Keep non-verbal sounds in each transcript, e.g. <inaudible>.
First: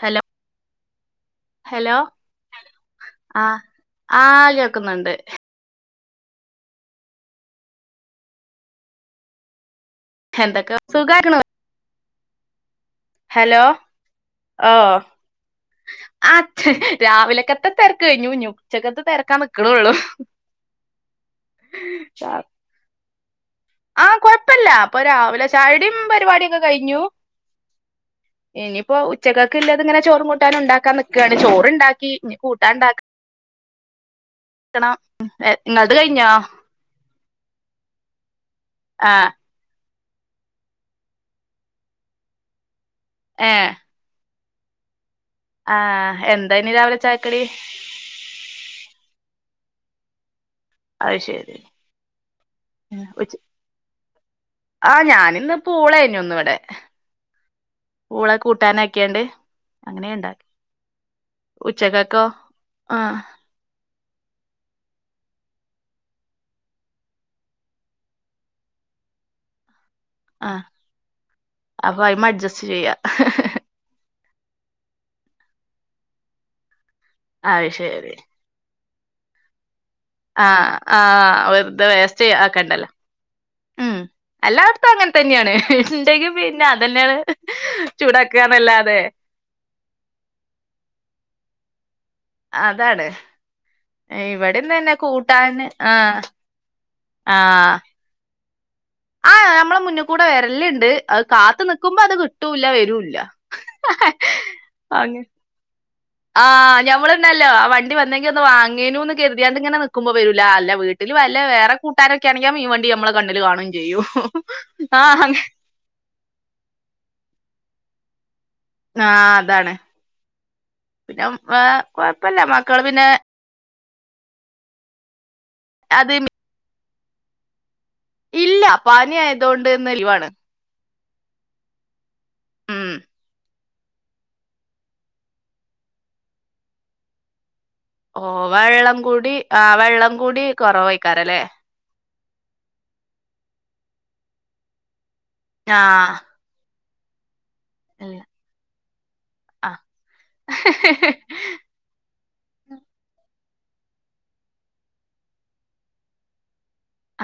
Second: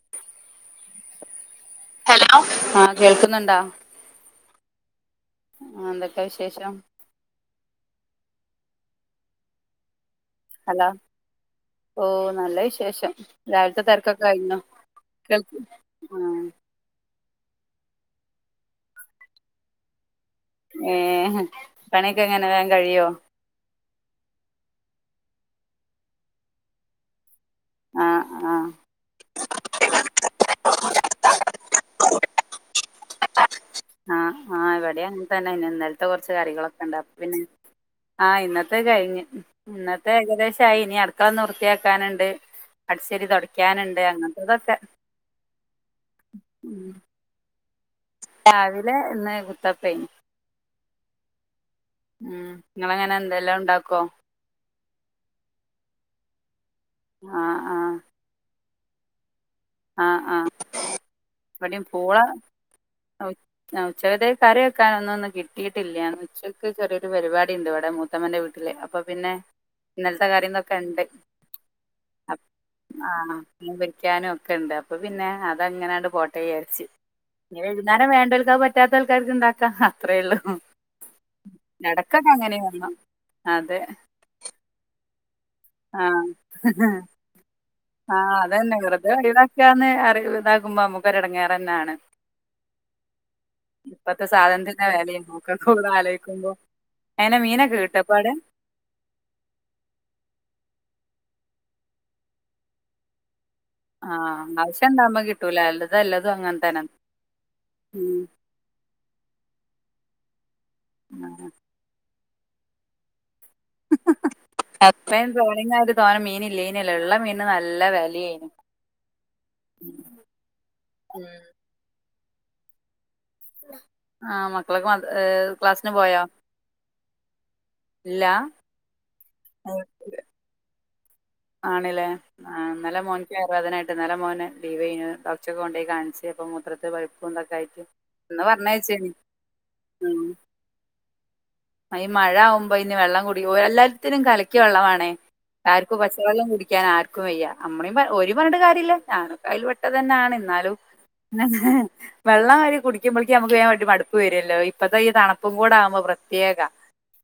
Hello hello ആഹ് കേൾക്കുന്നുണ്ടാ ആഹ് ആ കേക്കുന്നുണ്ട് ആഹ് ന്തൊക്കെ വിശേഷം? ഹെന്തൊക്ക സുഖാക്ക്ണ് ഓഹ് നല്ലവിശേഷം ഹലോ രാവിൽത്തെ തെരക്കൊക്കെ കഴിഞ്ഞൊ? ഓ <unintelligible> ആ ആഹ് ഛ്, രാവിലക്കത്തെ തെരക്കെഴിഞ്ഞു ഇനി ഉച്ചക്കത്ത് തെരക്കാൻ നിക്ക്ണോള്ളൂ. ഏഹ് പണിയൊക്കെങ്ങനെ വേം കഴിയോ? ആഹ് കൊഴപ്പല്ല അപ്പൊ രാവിലെ ചായൊടിം പരിപാടി യൊക്കെ കഴിഞ്ഞു. ആഹ് ആഹ് ഇനിയിപ്പോ ഉച്ചക്കക്ക്ല്ല ത്ങ്ങനെചോറുംകൂട്ടാനുണ്ടാക്കാൻ നിക്കാണ് ചോറ്ണ്ടാക്കി കൂട്ടാണ്ടാക്ക ആഹ് ആഹ് ഇവടി അങ്ങൻതന്നെ നിങ്ങളത് ഇന്നലത്തെ കഴിഞ്ഞോ കൊറച്ച് കറികളൊക്കെണ്ട് അപ്പപിന്നെ ആഹ് ഇന്നത്തെ കഴിഞ് ആഹ് ഇന്നത്തെ ഏകദേശംയിഇനി അടുക്കളന്ന് വൃത്തിയാക്കാനുണ്ട് ഏഹ് അടിചൊരിതൊടയ്ക്കാനുണ്ട് അങ്ങനത്തെതൊക്കെ ആഹ് എന്തായിനിരാവിലെ ചായക്കടി രാവിലെ ഇന്ന് കുത്തപ്പേയ്ന്ന് അയ്ശെരി ഉം ഇങ്ങളെങ്ങനെ ന്തെല്ലാം ഉണ്ടാക്കോ ആഹ് ഞാനിന്ന് പൂളേഞ്ഞിന്നവിടെ ആഹ് ആഹ് പൂള കൂട്ടാനാക്ക്യാണ്ട് ആഹ് അങ്ങനെുണ്ടാക്കി ആഹ് ഉച്ചകക്കോ ആഹ് ഉച്ചകാതെ കറിവെക്കനൊന്നുംന്നും കിട്ടിയിട്ടില്ല ഉച്ചയ്ക്ക് ചെറിയൊരു പരിപാടിണ്ട് ഇവിടെമു ത്തമ്മന്റെ വീട്ടില് അപ്പപിന്നെ ഇന്നലത്തെ ആഹ് കറിന്നൊക്കെണ്ട് അപ്പൊ അയ്മ അഡ്ജസ്റ്റ് ചെയ്യാ ആഹ് മീപൊരിക്കാനൊക്കെണ്ട്അപ്പ പിന്നെ അതങ്ങനെയണ്ട് പോട്ട വിചാരിച്ച്. അത് ശരി വൈന്നേരംവേണ്ടോൽക്അയ്പറ്റാത്തക്കാർക്ക്ണ്ടാക്കാ ആഹ്ആഹ് വെറുതെ ഇടക്കൊക്കെ അങ്ങനെ വേസ്റ്റ്ക്കണ്ടല്ലോ വരണം അതെ ഉം ആ എല്ലായിടത്തുങ്ങൻതന്നെണ്ഇണ്ടെങ്കിപിന്നെഅതന്നെണ് ചൂടാക്കാന്നല്ലാതെ ക്കാന്ന്അ ഇതകുമ്പോന മുക്കരെടങ്ങേറന്നാണ് അതാണ് സാധനത്തിന്റെ വിലയും ഒക്കെ ഇവിടെന്ന്തന്നെകൂട്ടാന് കൂടെ ആഹ് ആലോചിക്കുമ്പോ അങ്ങനെ മീനൊക്കെ ആഹ് കിട്ടപ്പാടെ ആഹ് നമ്മളെ മുന്നികൂടെവരലുണ്ട് അത്കാത്തുനിക്കുമ്പോഅത്കിട്ടൂല്ല വരൂല്ല ആഹ് അങ്ങ് ആവശ്യണ്ടാവുമ്പ കിട്ടൂല അല്ലതല്ലത ആഹ് ഞമ്മള്ണ്ടല്ലോ വണ്ടിവന്നെങ്കി ഒന്ന് വാങ്ങേനുന്ന് കരുതിയാണ്ട് ഇങ്ങനെ നിക്കുമ്പോ വരൂല അല്ല വീട്ടില് വല്ലവേറെ കൂട്ടാനൊക്കൊണെങ്കെ മീൻവണ്ടി നമ്മളെ കണ്ണില്കാണും ചെയ്യും ആ്ഹ് തോനെമീൻ ഇല്ലേനല്ലേ ഇള്ളമീന് നല്ല വേലിം ആഹ് അതാണ് പിന്നെഏഹ് കൊഴപ്പല്ല്യ മക്കള് പിന്നെ ആമക്കളൊക്കെ മ അത് ക്ലാസ്സിന്പോയാ ഇല്ലാ പനിയായതോണ്ട് ഇന്ന് ലീവാണ് ആണ്ല്ലേ ആഹ് ഉം ന്നലെമോൻക്ക് വയർവേദനായിട്ട് ന്നല മോന്ലീവെയ് ന്നു ഡോക്ടൊക്കെ കൊണ്ടോയി കാണിച്ച് അപ്പ മുത്രത്ത്പഴു ണ്ടായിട്ട് ഓഹ് വെള്ളംകൂടി ആഹ് വെള്ളം ഉം കൂടി കൊറവായ്ക്കാരല്ലേ ഈ മഴവുമ്പോ ഇനി വെള്ളം കൂടി എല്ലാത്തിനും കലക്കിയ വെള്ളമാണ ആർക്കും പ- ആഹ് വെള്ളം കുടിക്കാൻ ആർക്കും വയ്യ അമ്മയും ഇല്ല ഒരു പറഞ്ഞട്ട കാര്യമല്ല ഞാനും കയ്യിൽെ ആഹ് പെട്ട തന്നെയാണ് ന്നാലും ആഹ് വെള്ളം വ കുടിക്കുമ്പോഴേക്ക് നമുക്ക് വ്യാൻ വടി മടുപ്പ് വരുല്ലോ ഇപ്പഴത്തെ ഈ തണുപ്കൂട ആക്മ്പോ പ്രത്യേക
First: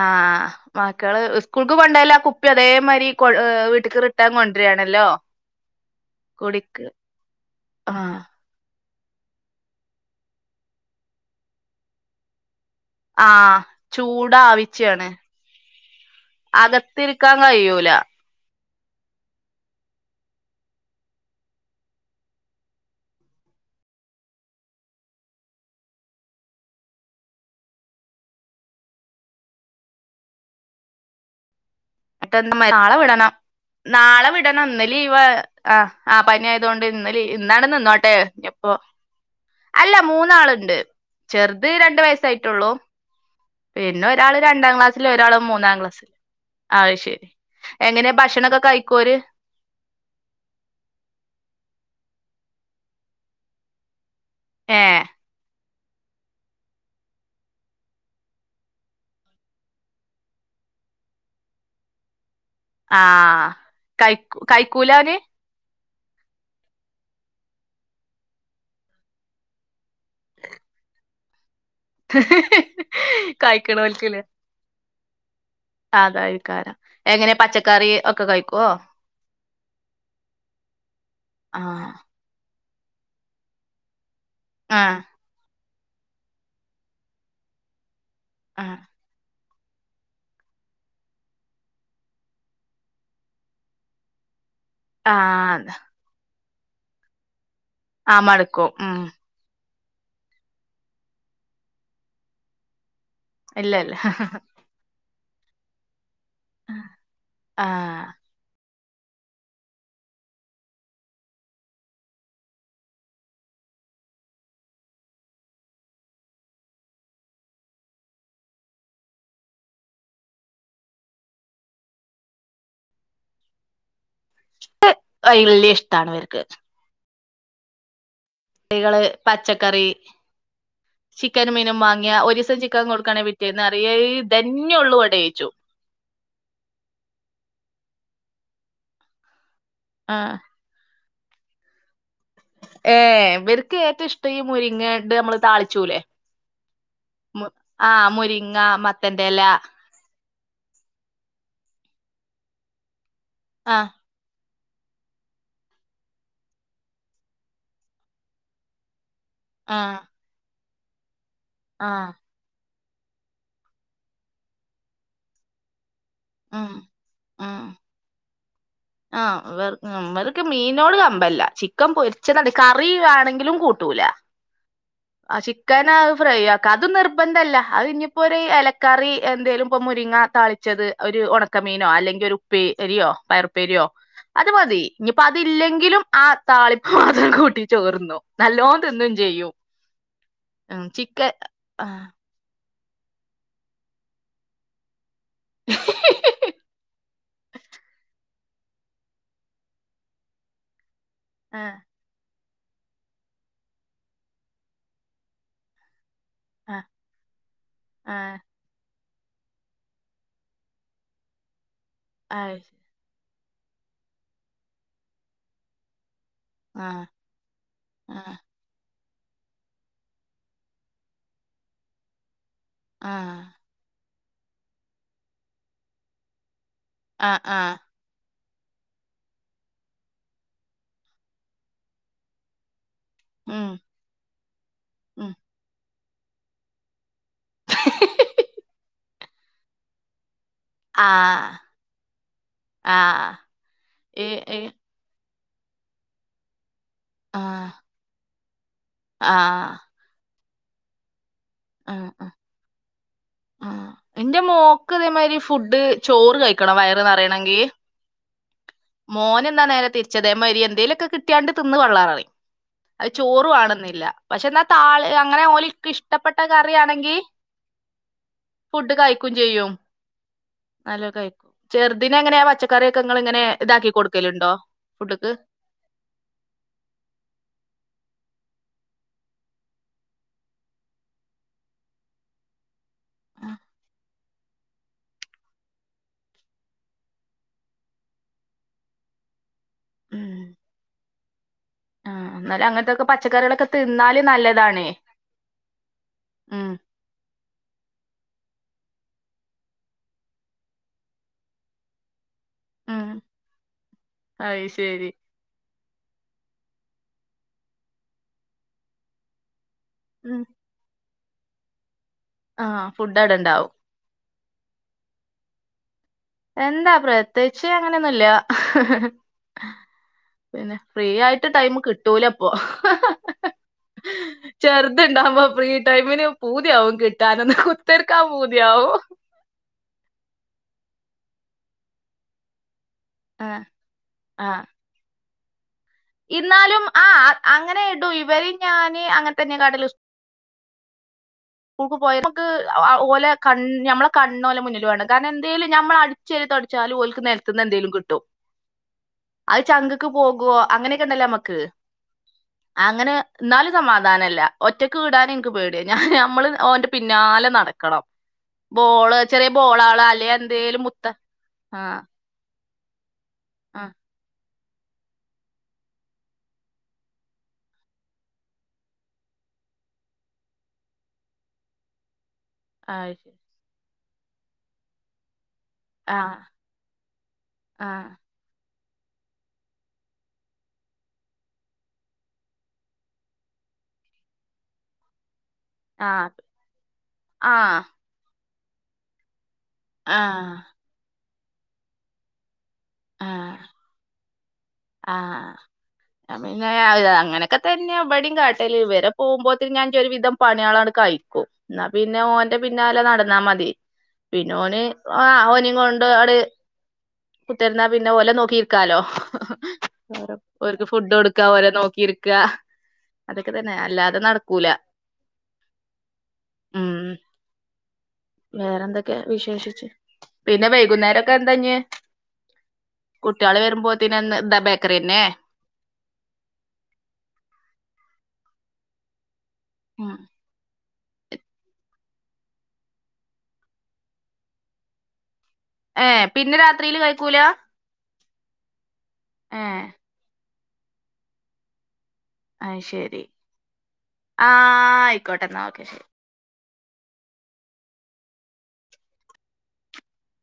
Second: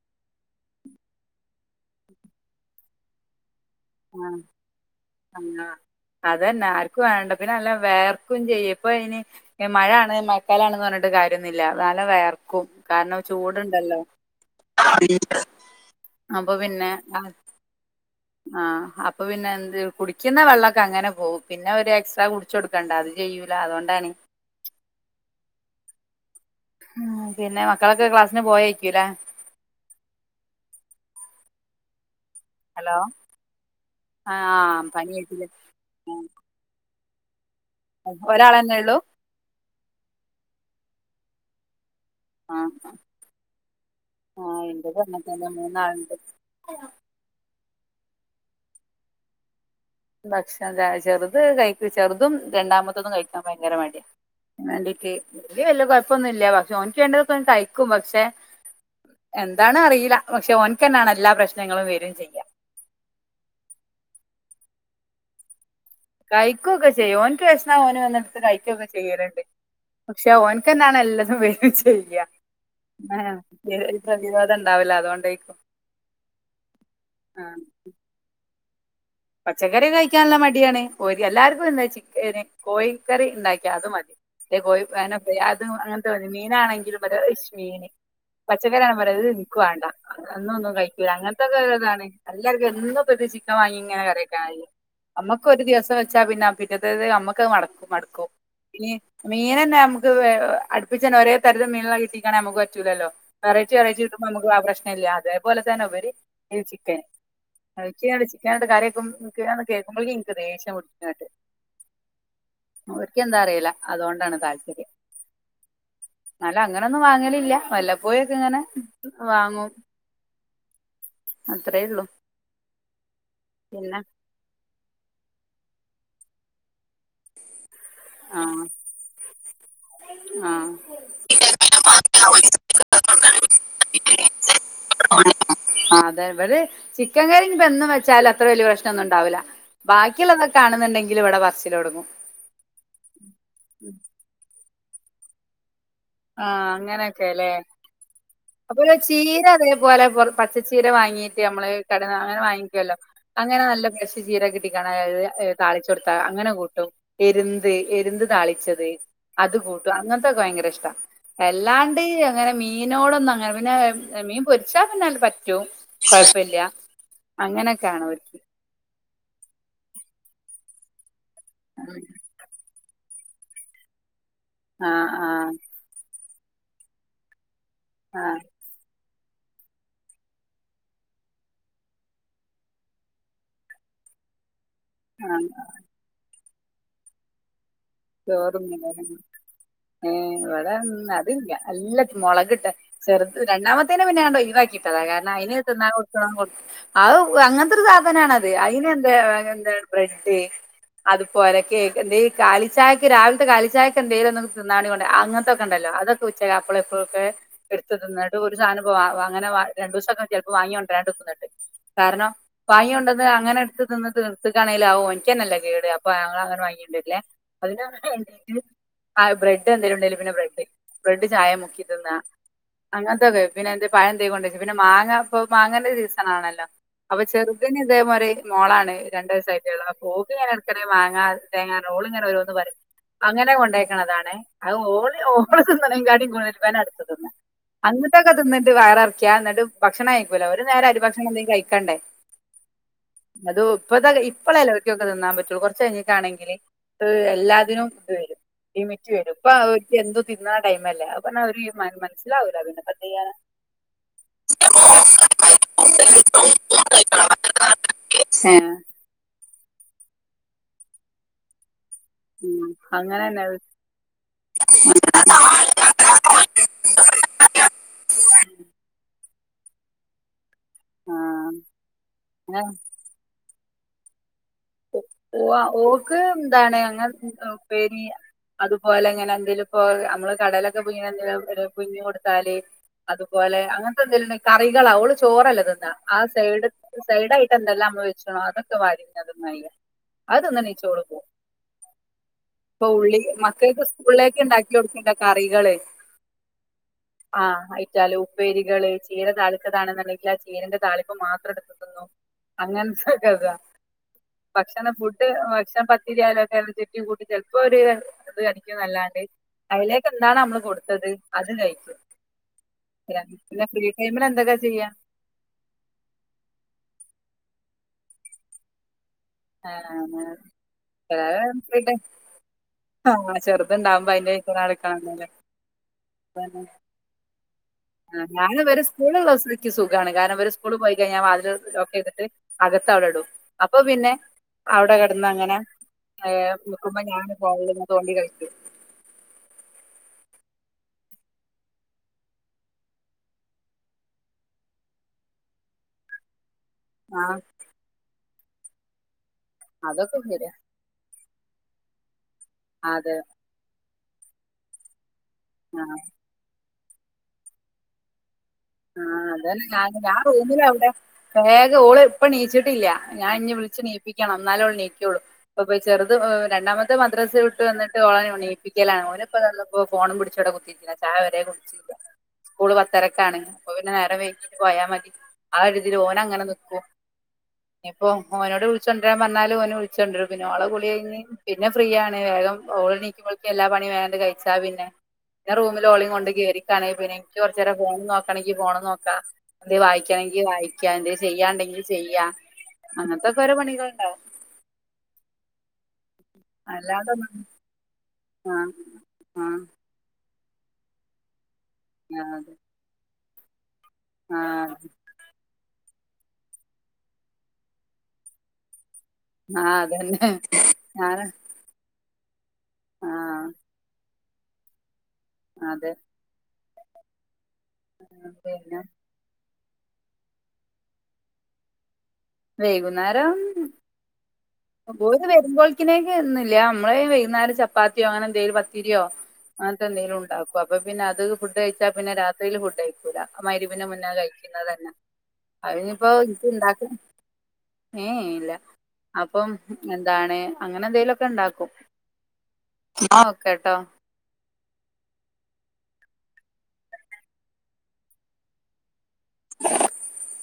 ആഹ് മക്കള് സ്കൂൾക്ക് പണ്ടല്ല കുപ്പി അതേമാതിരി കൊ വീട്ടക്ക് ആ റിട്ടാൻ കൊണ്ടുവരിയാണല്ലോ ആ. അതന്നെ ആർക്കും വേണ്ട പിന്നെ അല്ല ആഹ് വേർക്കും ചെയ്യ ഇപ്പൊ ഇനി മഴയാണ് മഴക്കാലണന്ന് പറഞ്ഞിട്ട് കാര്യൊന്നില്ല എന്നാല വേർക്കും കാരണം ആഹ് ചൂടുണ്ടല്ലോ ചൂട ആവിച്ചയാണ് അകത്തിരിക്കാൻ കഴിയൂല ആഹ് അപ്പൊ പിന്നെ എന്ത് കുടിക്കുന്ന വെള്ളവൊക്ക അങ്ങനെ പോവും പിന്നെ ഒരു എക്സ്ട്രാ കു വച്ച് കൊടുക്കണ്ട അത് ചെയ്യൂല അതുകൊണ്ടാണ് ഉം പിന്നെ മക്കളൊക്കെ ക്ലാസിന് പോയായിരിക്കുംല്ലേ നാളെ ഹലോ വിടണം നാളെ ആ വിടണം ഇന്ന് ലീവ് പനിയേക്കില്ല ആഹ് ആഹ് പനി ആയത് തൊണ്ട് ഇന്ന് ലി ഇന്നാണ് നിന്നോട്ടെ എപ്പോ ഒരാളെന്നെ ഉള്ളൂ അല്ല മൂന്നാളുണ്ട് ചെറുത് രണ്ടു വയസ്സായി ആ ട്ടുള്ളു ആ പിന്നെ ഒരാള് ആഹ് രണ്ടാം എന്റതും ക്ലാസ്സില് ഒരാള് അങ്ങനെത്തന്നെ മൂന്നാം ക്ലാസിൽ മൂന്നാളുണ്ട് അത് ശെരി എങ്ങനെയ ഭക്ഷണക്കെ കഴിക്കോര് ഭക്ഷണം ചെറുത് കഴി ചെറുതും രണ്ടാമത്തതും കഴിക്കാൻ ഭയങ്കര മടിയ ഏഹ് വേണ്ടീട്ട് ഇ വല്യ കൊഴപ്പൊന്നുല്ല പക്ഷെ ഓനിക്ക് വേണ്ടതൊക്കെ കഴിക്കും പക്ഷെ എന്താണ് അറിയില്ല പക്ഷെ ഒൻക്കന്നാണ് എല്ലാ പ്രശ്നങ്ങളും വരും ചെയ്യാ ആഹ് കൈ കൈക്കൂലാത് കഴിക്കുവൊക്കെ ചെയ്യും ഓനിക്ക് വെശന്ന ഓന് വന്നെടുത്ത് കഴിക്കുവൊക്കെ ചെയ്യലുണ്ട് പക്ഷെ ഓനക്ക്ന്താണ് എല്ലതും വരും ചെയ്യ ത് കഴിക്കണോൽക്ക്‌ല്ലേ ണ്ടാവില്ല അതുകൊണ്ടേരിക്കും അതായിക്കാരം എങ്ങനെയ പച്ചക്കറി ഒക്കെ കഴിക്കുവോ പച്ചക്കറി കഴിക്കാനല്ല മടിയാണ് എല്ലാർക്കും എന്ത ആഹ് ചിക്കന് കോഴിക്കറി ഉണ്ടാക്കി അത് മതി <unintelligible> ആഹ് ആഹ് പച്ചക്കറിയാണ് പറയത് വേണ്ട എന്നുവൊന്നും കഴിക്കില്ല അങ്ങനത്തൊക്കെ ഒരിതാണ് എല്ലാവർക്കും എന്നും ഇപ്പ ചിക്കൻ വാങ്ങിങ്ങനെ കറി നമ്മക്കും ഒരു ആഹ് ദിവസം വെച്ചാ പിന്നെ പിന്നത്തത് നമ്മക്ക് മടക്കും ആ മടുക്കും പിനെ ഉം മീനന്നെ നമുക്ക് അടുപ്പിച്ചന്നെ ഒരേ തരൽ മീനുകളെ കിട്ടിക്കണേ നമുക്ക് പറ്റൂലല്ലോ ഇല്ല കറിവെച്ച് ഇല്ല കറിവെച്ച് കിട്ടുമ്പോ നമുക്ക് ആ പ്രശ്നല്ല അതേപോലെ തന്നെ ഉപരി ഈ ചിക്കൻ കറി ആഹ് വെച്ച് കറി വെച്ച് <unintelligible> കേൾക്കുമ്പോഴേങ്ങക്ക് എനിക്ക് ദേഷ്യം <unintelligible> ഓരിക്ക് എന്താന്നറിയില്ല അതുകൊണ്ടാണ് താല്പര്യം എന്നാലും അങ്ങനെന്നും വാങ്ങലില്ല വല്ലപ്പോയും ഒക്കെ ങ്ങനെ വാങ്ങും അത്രേയൊള്ളു പിന്ന വല്ല്യ ഇഷ്ടാണ് ഇവർക്ക് ആഹ് കള് പച്ചക്കറി ആഹ് ചിക്കനും മീനും വാങ്ങിയ ഒരീസം ചിക്കൻ കൊടുക്കാണെ പിറ്റേന്ന് പറിയ ഇതെന്യേ ഇവിടെള്ളു ചോയ്ച്ചും അതെ ഇവര് ചിക്കൻ കറി ഇപ്പ എന്നും വെച്ചാല് അത്ര വലിയ പ്രശ്നന്നും ഉണ്ടാവില്ല ആഹ് ബാക്കിയുള്ളതൊക് കാണുന്നുണ്ടെങ്കിൽ ഇവിടെ പറച്ചിലൊടങ്ങും ഏഹ് ഇവർക്ക് ഏറ്റവും ഇഷ്ടം മുരിങ്ങണ്ട് നമ്മള് താളിച്ചൂലേ ആഹ് അങ്ങനെയൊക്കെല്ലേ ആഹ് മുരിങ്ങ അപ്പൊ മത്തന്റെല ചീര അതെ അതുപോലെ പച്ചച്ചീര വാങ്ങീട്ട് നമ്മള് കടേന്ന് അങ്ങനെ വാങ്ങിക്കുവല്ലോ അങ്ങനെ നല്ല ആഹ് പ്രശ് ചീരക്ക കിട്ടിക്കാണ താളിച്ച് കൊടുത്താ അങ്ങനെ കൂട്ടും എരുന്ത് എരുന്ത് താളിച്ചത് അത് കൂട്ടും ആഹ് അങ്ങനത്തൊക്കെ ഭയങ്കര ഇഷ്ട എല്ലാണ്ട് ആഹ് അങ്ങനെ മീനോടൊന്നും അങ്ങന പിന്നെ മീൻ പൊരിച്ചാ പിന്ന പറ്റും കൊഴപ്പല്ല്യാ ഉം ഉം അങ്ങനൊക്കെയാണ് വീട്ടില് ആഹ് ഇവർ ഇവർക്ക് മീനോട് കമ്പല്ല ചിക്കൻ പൊരിച്ചത് കറി വാണെങ്കിലും കൂട്ടൂല ആഹ് ആഹ് ക്കനാ അഹ് ഫ്രൈയ്യാക്കാ അതും നിർബന്ധല്ല അഹ് ആഹ് ഇഞ്ഞിപ്പൊര് എല കറി എന്തേലുപ്പം മുരിങ്ങ താളിച്ചത് ഒര് ഒണക്കമീനോ അല്ലെങ്കി ഒരു ഉപ്പേരിയോ പയറു പ്പേരിയോ അത് മതി ഇഞ്ഞിപ്പോ ആഹ് അതില്ലെങ്കിലും ആഹ് താളിപ്പ്‌ മാത്രം കൂട്ടി ചോറ് ചോറ് <unintelligible> ഏഹ് ഉം ഇവെടെന്നാ ചിക്കൻ അതില്ല ആ നല്ല മൊളകിട്ട ചെറ്ത് രണ്ടാമത്തേന് പിന്നെ ഞാനാണ്ട് ഒഴിവാക്കിട്ടതാ <unintelligible> ഇന്നയിന് തിന്നാൻ കൊടുക്കണം <unintelligible> അഹ് അങ്ങനത്തൊര് സാധനാണ ത് അയിന് എന്ത് <unintelligible> എന്താണ് ബ്രഡ് ആ അതുപോലെ കേക്ക് എന്തേലും കാലി ചായക്ക് രാവില്ത്തെ കാലിച്ചായക്ക് എന്തേലൊന്നും തിന്നാന് കൊണ്ട് അങ്ങത്തൊക്കണ്ടല്ലോ അത് ഉച്ച ആ അപ്പളും എപ്പളൊക്കെ എട്ത്ത് ആ തിന്നാണ്ട് <unintelligible> ഒരു സാനപ്പോ വാ അങ്ങനെ വാ രണ്ടോസൊക്കെ ചെലപ്പോ വാങ്ങിയൊണ്ടരാണ്ടക്കും എന്നിട്ട് കാരണം അത് ശരി. വാങ്ങിയൊണ്ടോ ന്ന് അങ്ങനെ എടുത്ത് തിന്ന് തീർത്ത്ക്കാണേല് അവും ഓന്ക്ക്യനല്ലേ കേട് അപ്പൊ ഞങ്ങള് അങ്ങനെ ആ വാങ്ങിയൊണ്ടര്ല്ലേ അതിന് <unintelligible> ആ വേണ്ടിട്ട് ആഹ് ബ്രെഡ് എന്തേലും ഉണ്ടേല് പിന്നെ ബ്രെഡ് ബ്രെഡ് ചായെ മുക്കി തിന്നാ ആ അങ്ങനത്തെക്കെ പിന്നെന്തെ പഴന്തെ കൊണ്ടേക്കും പിന്നെ മാങ്ങ ഇപ്പൊ മാങ്ങന്റെ സീസണാണല്ലോ അപ്പം ആ ആ ചെറ്തിന് ഇതെമാരി മോളാണ് രണ്ട് വയസായിട്ടേള്ളു അപ്പോ ഓക്ക് ഇങ്ങനെ എടക്കെനെ മാങ്ങാ തേങ്ങാർഞ്ഞ ഓള് ഇങ്ങനെ ഒരോന്ന് പറയും അങ്ങനെ ഉം കൊണ്ടേക്ക്ണതാണ് അത് ഓള് ഉം ഓള് തിന്ന്നേക്കാട്ടിം കൂട്തൽ ഇബനാ എടുത്തെ തിന്നെ അങ്ങത്തൊക്കെ തിന്നിട്ട് വയറ് നർക്കിയാ എന്നിട്ട് ഭക്ഷണഴി ക്കൂല ഒരു നേരം അരി ആ ഭക്ഷണം എന്തേലും കഴിക്കണ്ടേ ആ അതു ഇപ്പത്തെ ഏ ഏ ഇപ്പളല്ല ഒ <unintelligible> തിന്നാൻ പറ്റൂ കൊറച്ച് കഴിഞ്ഞിട്ടാണങ്കില് <unintelligible> ആ എല്ലാത്തിനും ഇത് വരും ലിമിറ്റ് വരും ആ ഇപ്പൊ ഓര്ക്ക് എന്തു തിന്നാ ടൈമല്ലേ അഹ് പറ്ഞ്ഞാ <unintelligible> മൻ ആ മനസിലാവൂല പിന്നെപ്പോ എന്തയ്യാനാ ഇന്റെ മോള്ക്ക് ഇതെ മാതിരി ഫുഡ് ചോറ് കഴിക്കണം വയറ് നറയണങ്കി ഏഹ് മോന് എന്നാ നേരെ തിരിച്ചാ ഇതെമായിരി എന്തേലൊക്കെ കിട്ടിയാണ്ട് തിന്ന് പള്ള നറിയും ഉം അഹ് അങ്ങനെ തന്നെ ചോറ് അത് വാണന്നില്ല പക്ഷേ എന്നാ താള് അങ്ങനെ ഓല്ക്ക് ഇഷ്ടപ്പെട്ട കറിയാണങ്കി ഫുഡ് കഴിക്കും ചെയ്യും നല്ലോം കഴി ആഹ് ചെറുതിനങ്ങനെ അങ്ങനെ പച്ചക്കറിയൊക്കെ ഇങ്ങള് ഇങ്ങനെ ഇതാക്കി കൊട്ക്കല്ണ്ടോ ഫുഡ്‌ക്ക് ആഹ് ഓള്ക്ക് എന്താണ് അങ്ങനെ ഉം ഏഹ് ഉപ്പേരി അതുപോലെ ഇങ്ങനെ എന്തേലുപ്പോ അമ്മള് കടലെക്കെ പുഴുങ്ങി എന്തേലും <unintelligible> പുഴുങ്ങി കൊടുത്താല് അതുപോലെ അങ്ങത്തെ എന്തേലും ഇണ്ടെ കറികളാ ഓള് ചോറല്ല തിന്നാ ആഹ് സൈഡ് സൈഡായിട്ട് എന്തെല്ലാം അമ്മള് വെച്ച്ണോ അതൊക്കെ വാരി ഇങ്ങനെ തി <unintelligible> ഉം അഹ് തിന്ന് നീച്ച് ഓള് പോവും ആഹ് എന്നാലും ഇപ്പൊ അങ്ങനത്തൊക്കെ ഉള്ളി പച്ചക്കറികളൊക്കെ മക്കേള്ക്ക് തിന്നാല് സ്കൂള്ലേക്ക് ഇണ്ടാക്കി നല്ലതാണേ കൊടുക്ക്ണ്ടേ കറികള് ഉം ആഹ് അയിറ്റാല് ഉപ്പേരികള് ചീര താളിച്ചതാണ് എന്ന്ണ്ടെങ്കിൽ ആഹ് ചീരന്റെ താളിപ്പ്‌ മാത്രം എടുത്ത് തിന്നും ഉം അങ്ങത്തൊക്കതാ അയ് ഭക്ഷണം ശരി ഫുഡ് ഭക്ഷണം പത്തിരി <unintelligible> <unintelligible> ചെലപ്പോ ഒര് ഇത് അടിക്ക്യുന്നല്ലാണ്ട് അയിലേക്ക് എന്താണ് ഉം നമ്മള് കൊടുത്തത് അത് കഴിക്കും ആഹ് ഫുഡ് അവിടെ <unintelligible> പിന്നെ ഇണ്ടാവും ഫ്രീ ടൈമില് എന്തൊക്കെ ചെയ്യാ എന്താ പ്രത്യേയിച്ച് അങ്ങനെയൊന്നുല്ല പിന്നെ ഫ്രീയായിട്ട് ടൈമ് ഫ്രീ ടൈം കിട്ടൂലപ്പോ ആഹ് ചെറുതുണ്ടാവുമ്പോ അതിന്റെ പിന്നാലെ ചെറ്ത് നടക്കണംന്നല്ലേ ഇണ്ടാവുമ്പോ ഫ്രീ ടൈമിന് പൂതിയാവും കിട്ടാന് കു ആഹ് ഞാൻ ഇവരെ സ്കൂള് ഇള്ളെ ദിവസേ ഇക്ക് സുഖാണ് കാരണം ഇവര് സ്കൂള് പോയി കഴിഞ്ഞാ വാതില് ലോക്ക് ചെയ്തിട്ട് അകത്ത് അവിടെ ഇടും. ആഹ് അപ്പോ പിന്നെ ആഹ് അവിടെ കിടന്ന് അങ്ങനെ- ഇന്നാലും നിൽക്കുമ്പോ ആഹാ ഞാൻ അങ്ങനെ ഫോണിലിരുന്ന് തോണ്ടി ഇടും, ഇവര്, കളിക്കും ഞാന്, അങ്ങനെ, തന്നെ കട- സ്കൂളൊക്കെ പോയി നമുക്ക് ഓല കണ് ഞമ്മളെ കണ്ണ, കണ്ണോളം മുന്നിൽ വേണം കാരണം, എന്തെലും ഞമ്മൾ അടിച്ചെടുത്ത്. ചാലും ഓല്ക്ക് ആ നെലത്ത്ന്ന്- എന്തേലും കിട്ടും. അത് ചങ്കക്ക് അതൊക്കെ ശരിയാ പോകുവോ- അങ്ങനെയൊക്കെണ്ടല്ലേ നമ്മക്ക്. അങ്ങനെ, അതെ എന്നാലും സമാധാനല്ല, ഒറ്റക്ക്- വിടാൻ എനിക്ക് ആ പേടിയാ. ഞാൻ- ഞമ്മള്, ഓന്റെ പിന്നാലെ നടക്കണം. ആഹ ബോള് ചെറിയ അതന്നെ ഞാൻ, ബോളാള് ഞാൻ അല്ലെ റൂമില. എന്തേലും അവിടെ മുത്ത ആ വേഗം ഓള്- ഇപ്പോ എണീച്ചിട്ടില്ല. ഞാൻ ഇഞ്ഞി വിളിച്ച് ആ എണീപ്പിക്കണം, എന്നാൽ അവളെ എണീക്കുള്ള. അപ്പ ചെറുത്, രണ്ടാമത്തെ- മദ്രസോട്ട് വന്നിട്ട് എണീപ്പിക്കലാണ്. ഓര് ഇപ്പ ഫോണും പിടിച്ച് കുത്തി- ഞാൻ ചായ വരേ കുടിച്ച്- <inaudible> സ്കൂള് അത് ശരി പത്തരക്കാണ്, അപ്പോ- പിന്നെ നേരെ വൈകിട്ട് പോയാ മതി. ആഹാ, ആ ഓൻ അങ്ങനെ നിക്കും ആ ഇപ്പോ. ഓനോട് വിളിച്ചുണ്ടരാൻ പറഞ്ഞാല്, ഓൻ വിളിച്ചണ്ടരും. പിന്നെ ഓൾടെ കുളി കഴിഞ്ഞു- പിന്നെ ഫ്രീ ആണ്, വേഗം ഓള്- നീക്കുമ്പോളക്കക്ക് എല്ലാ പണി- വേഗം കഴിച്ചാ പിന്നെ, പിന്നെ റൂമിൽ ആ ഓളി കൊണ്ട്- ഇരിക്കണേ പിന്നെ, എനിക്ക് ആ കുറച്ചു നേരെ ഫോൺ നോക്കണമെങ്കിൽ- ഫോൺ നോക്കാം. അത് ആ വായിക്കണെങ്കി വായിക്കാ, എന്ത് ചെയ്യാണ്ടെങ്കി ചെയ്യാം. അങ്ങനത്തെ ഒരു പണികളുണ്ടാവും. ആഹ പിന്നെ അല്ലാതൊന്നും അങ്ങനെയൊക്കെ തന്നെ എവിടയും കാട്ടല്. ആഹ് പോകുമ്പോ ഞാൻ- ഒരു വിധം പണികൾ അങ്ങ്- കഴിക്കും എന്നാ പിന്നെ ആഹ് അതെ ഓന്റെ- പിന്നല്ലേ നടന്നാ മതി. പിന്നെ ആഹ് ഓന്- ആഹാ ഓന് കൊണ്ട് അവിടെ- കുത്തിരുന്ന പിന്നെ പോലെ ഓന്- നോക്കിയിരിക്കാല്ലോ? ആഹ് അതന്നെ ഓർക്ക് ഫുഡ് ഞാന് കൊടുക്കാ ഒരാ- നോക്കിയിരിക്കാം ആഹ് അതൊക്കെ- തന്നെ അല്ലാതെ നട- നടക്കൂല. അതെ, ഉം, വേറെ പിന്നെ എന്തൊക്കെ? വിശേഷം പിന്നെ, വൈകുന്നേരൊക്കെ എന്താഞ്ഞേ? വൈകുന്നേരം കുട്ടികള് വരുമ്പോത്തെ- ഓര് വരുമ്പോൾക്കിനേക്ക ഒന്നുല്ല. നമ്മള് വൈകുന്നേരം ചപ്പാത്തിയോ, അങ്ങനെ എന്തെിലും പത്തിരിയോ. അത് ഉം എന്തെങ്കിലും ഉണ്ടാക്കും. അപ്പോ പിന്നെ അത് ഫുഡ്- കഴിച്ചാ പിന്നെ രാത്രിയില് ഫുഡ്- കഴിക്കൂല മരിവിന മുന്നേ കഴിക്കുന്നത് തന്നെ- അനിപ്പോ ഇത് ഇണ്ടാക്ക- നിക്കില്ല. ഏ ഇല്ല അപ്പം എന്താണ്, അങ്ങനെ എന്തെങ്കിലും ഒക്കെ ഉണ്ടാക്കും. ആഹ ശരി എന്നാ ഓക്കെട്ടോ ആഹ ആയിക്കോട്ടെ- എന്നാ ഓക്കെ ശരി. <inaudible>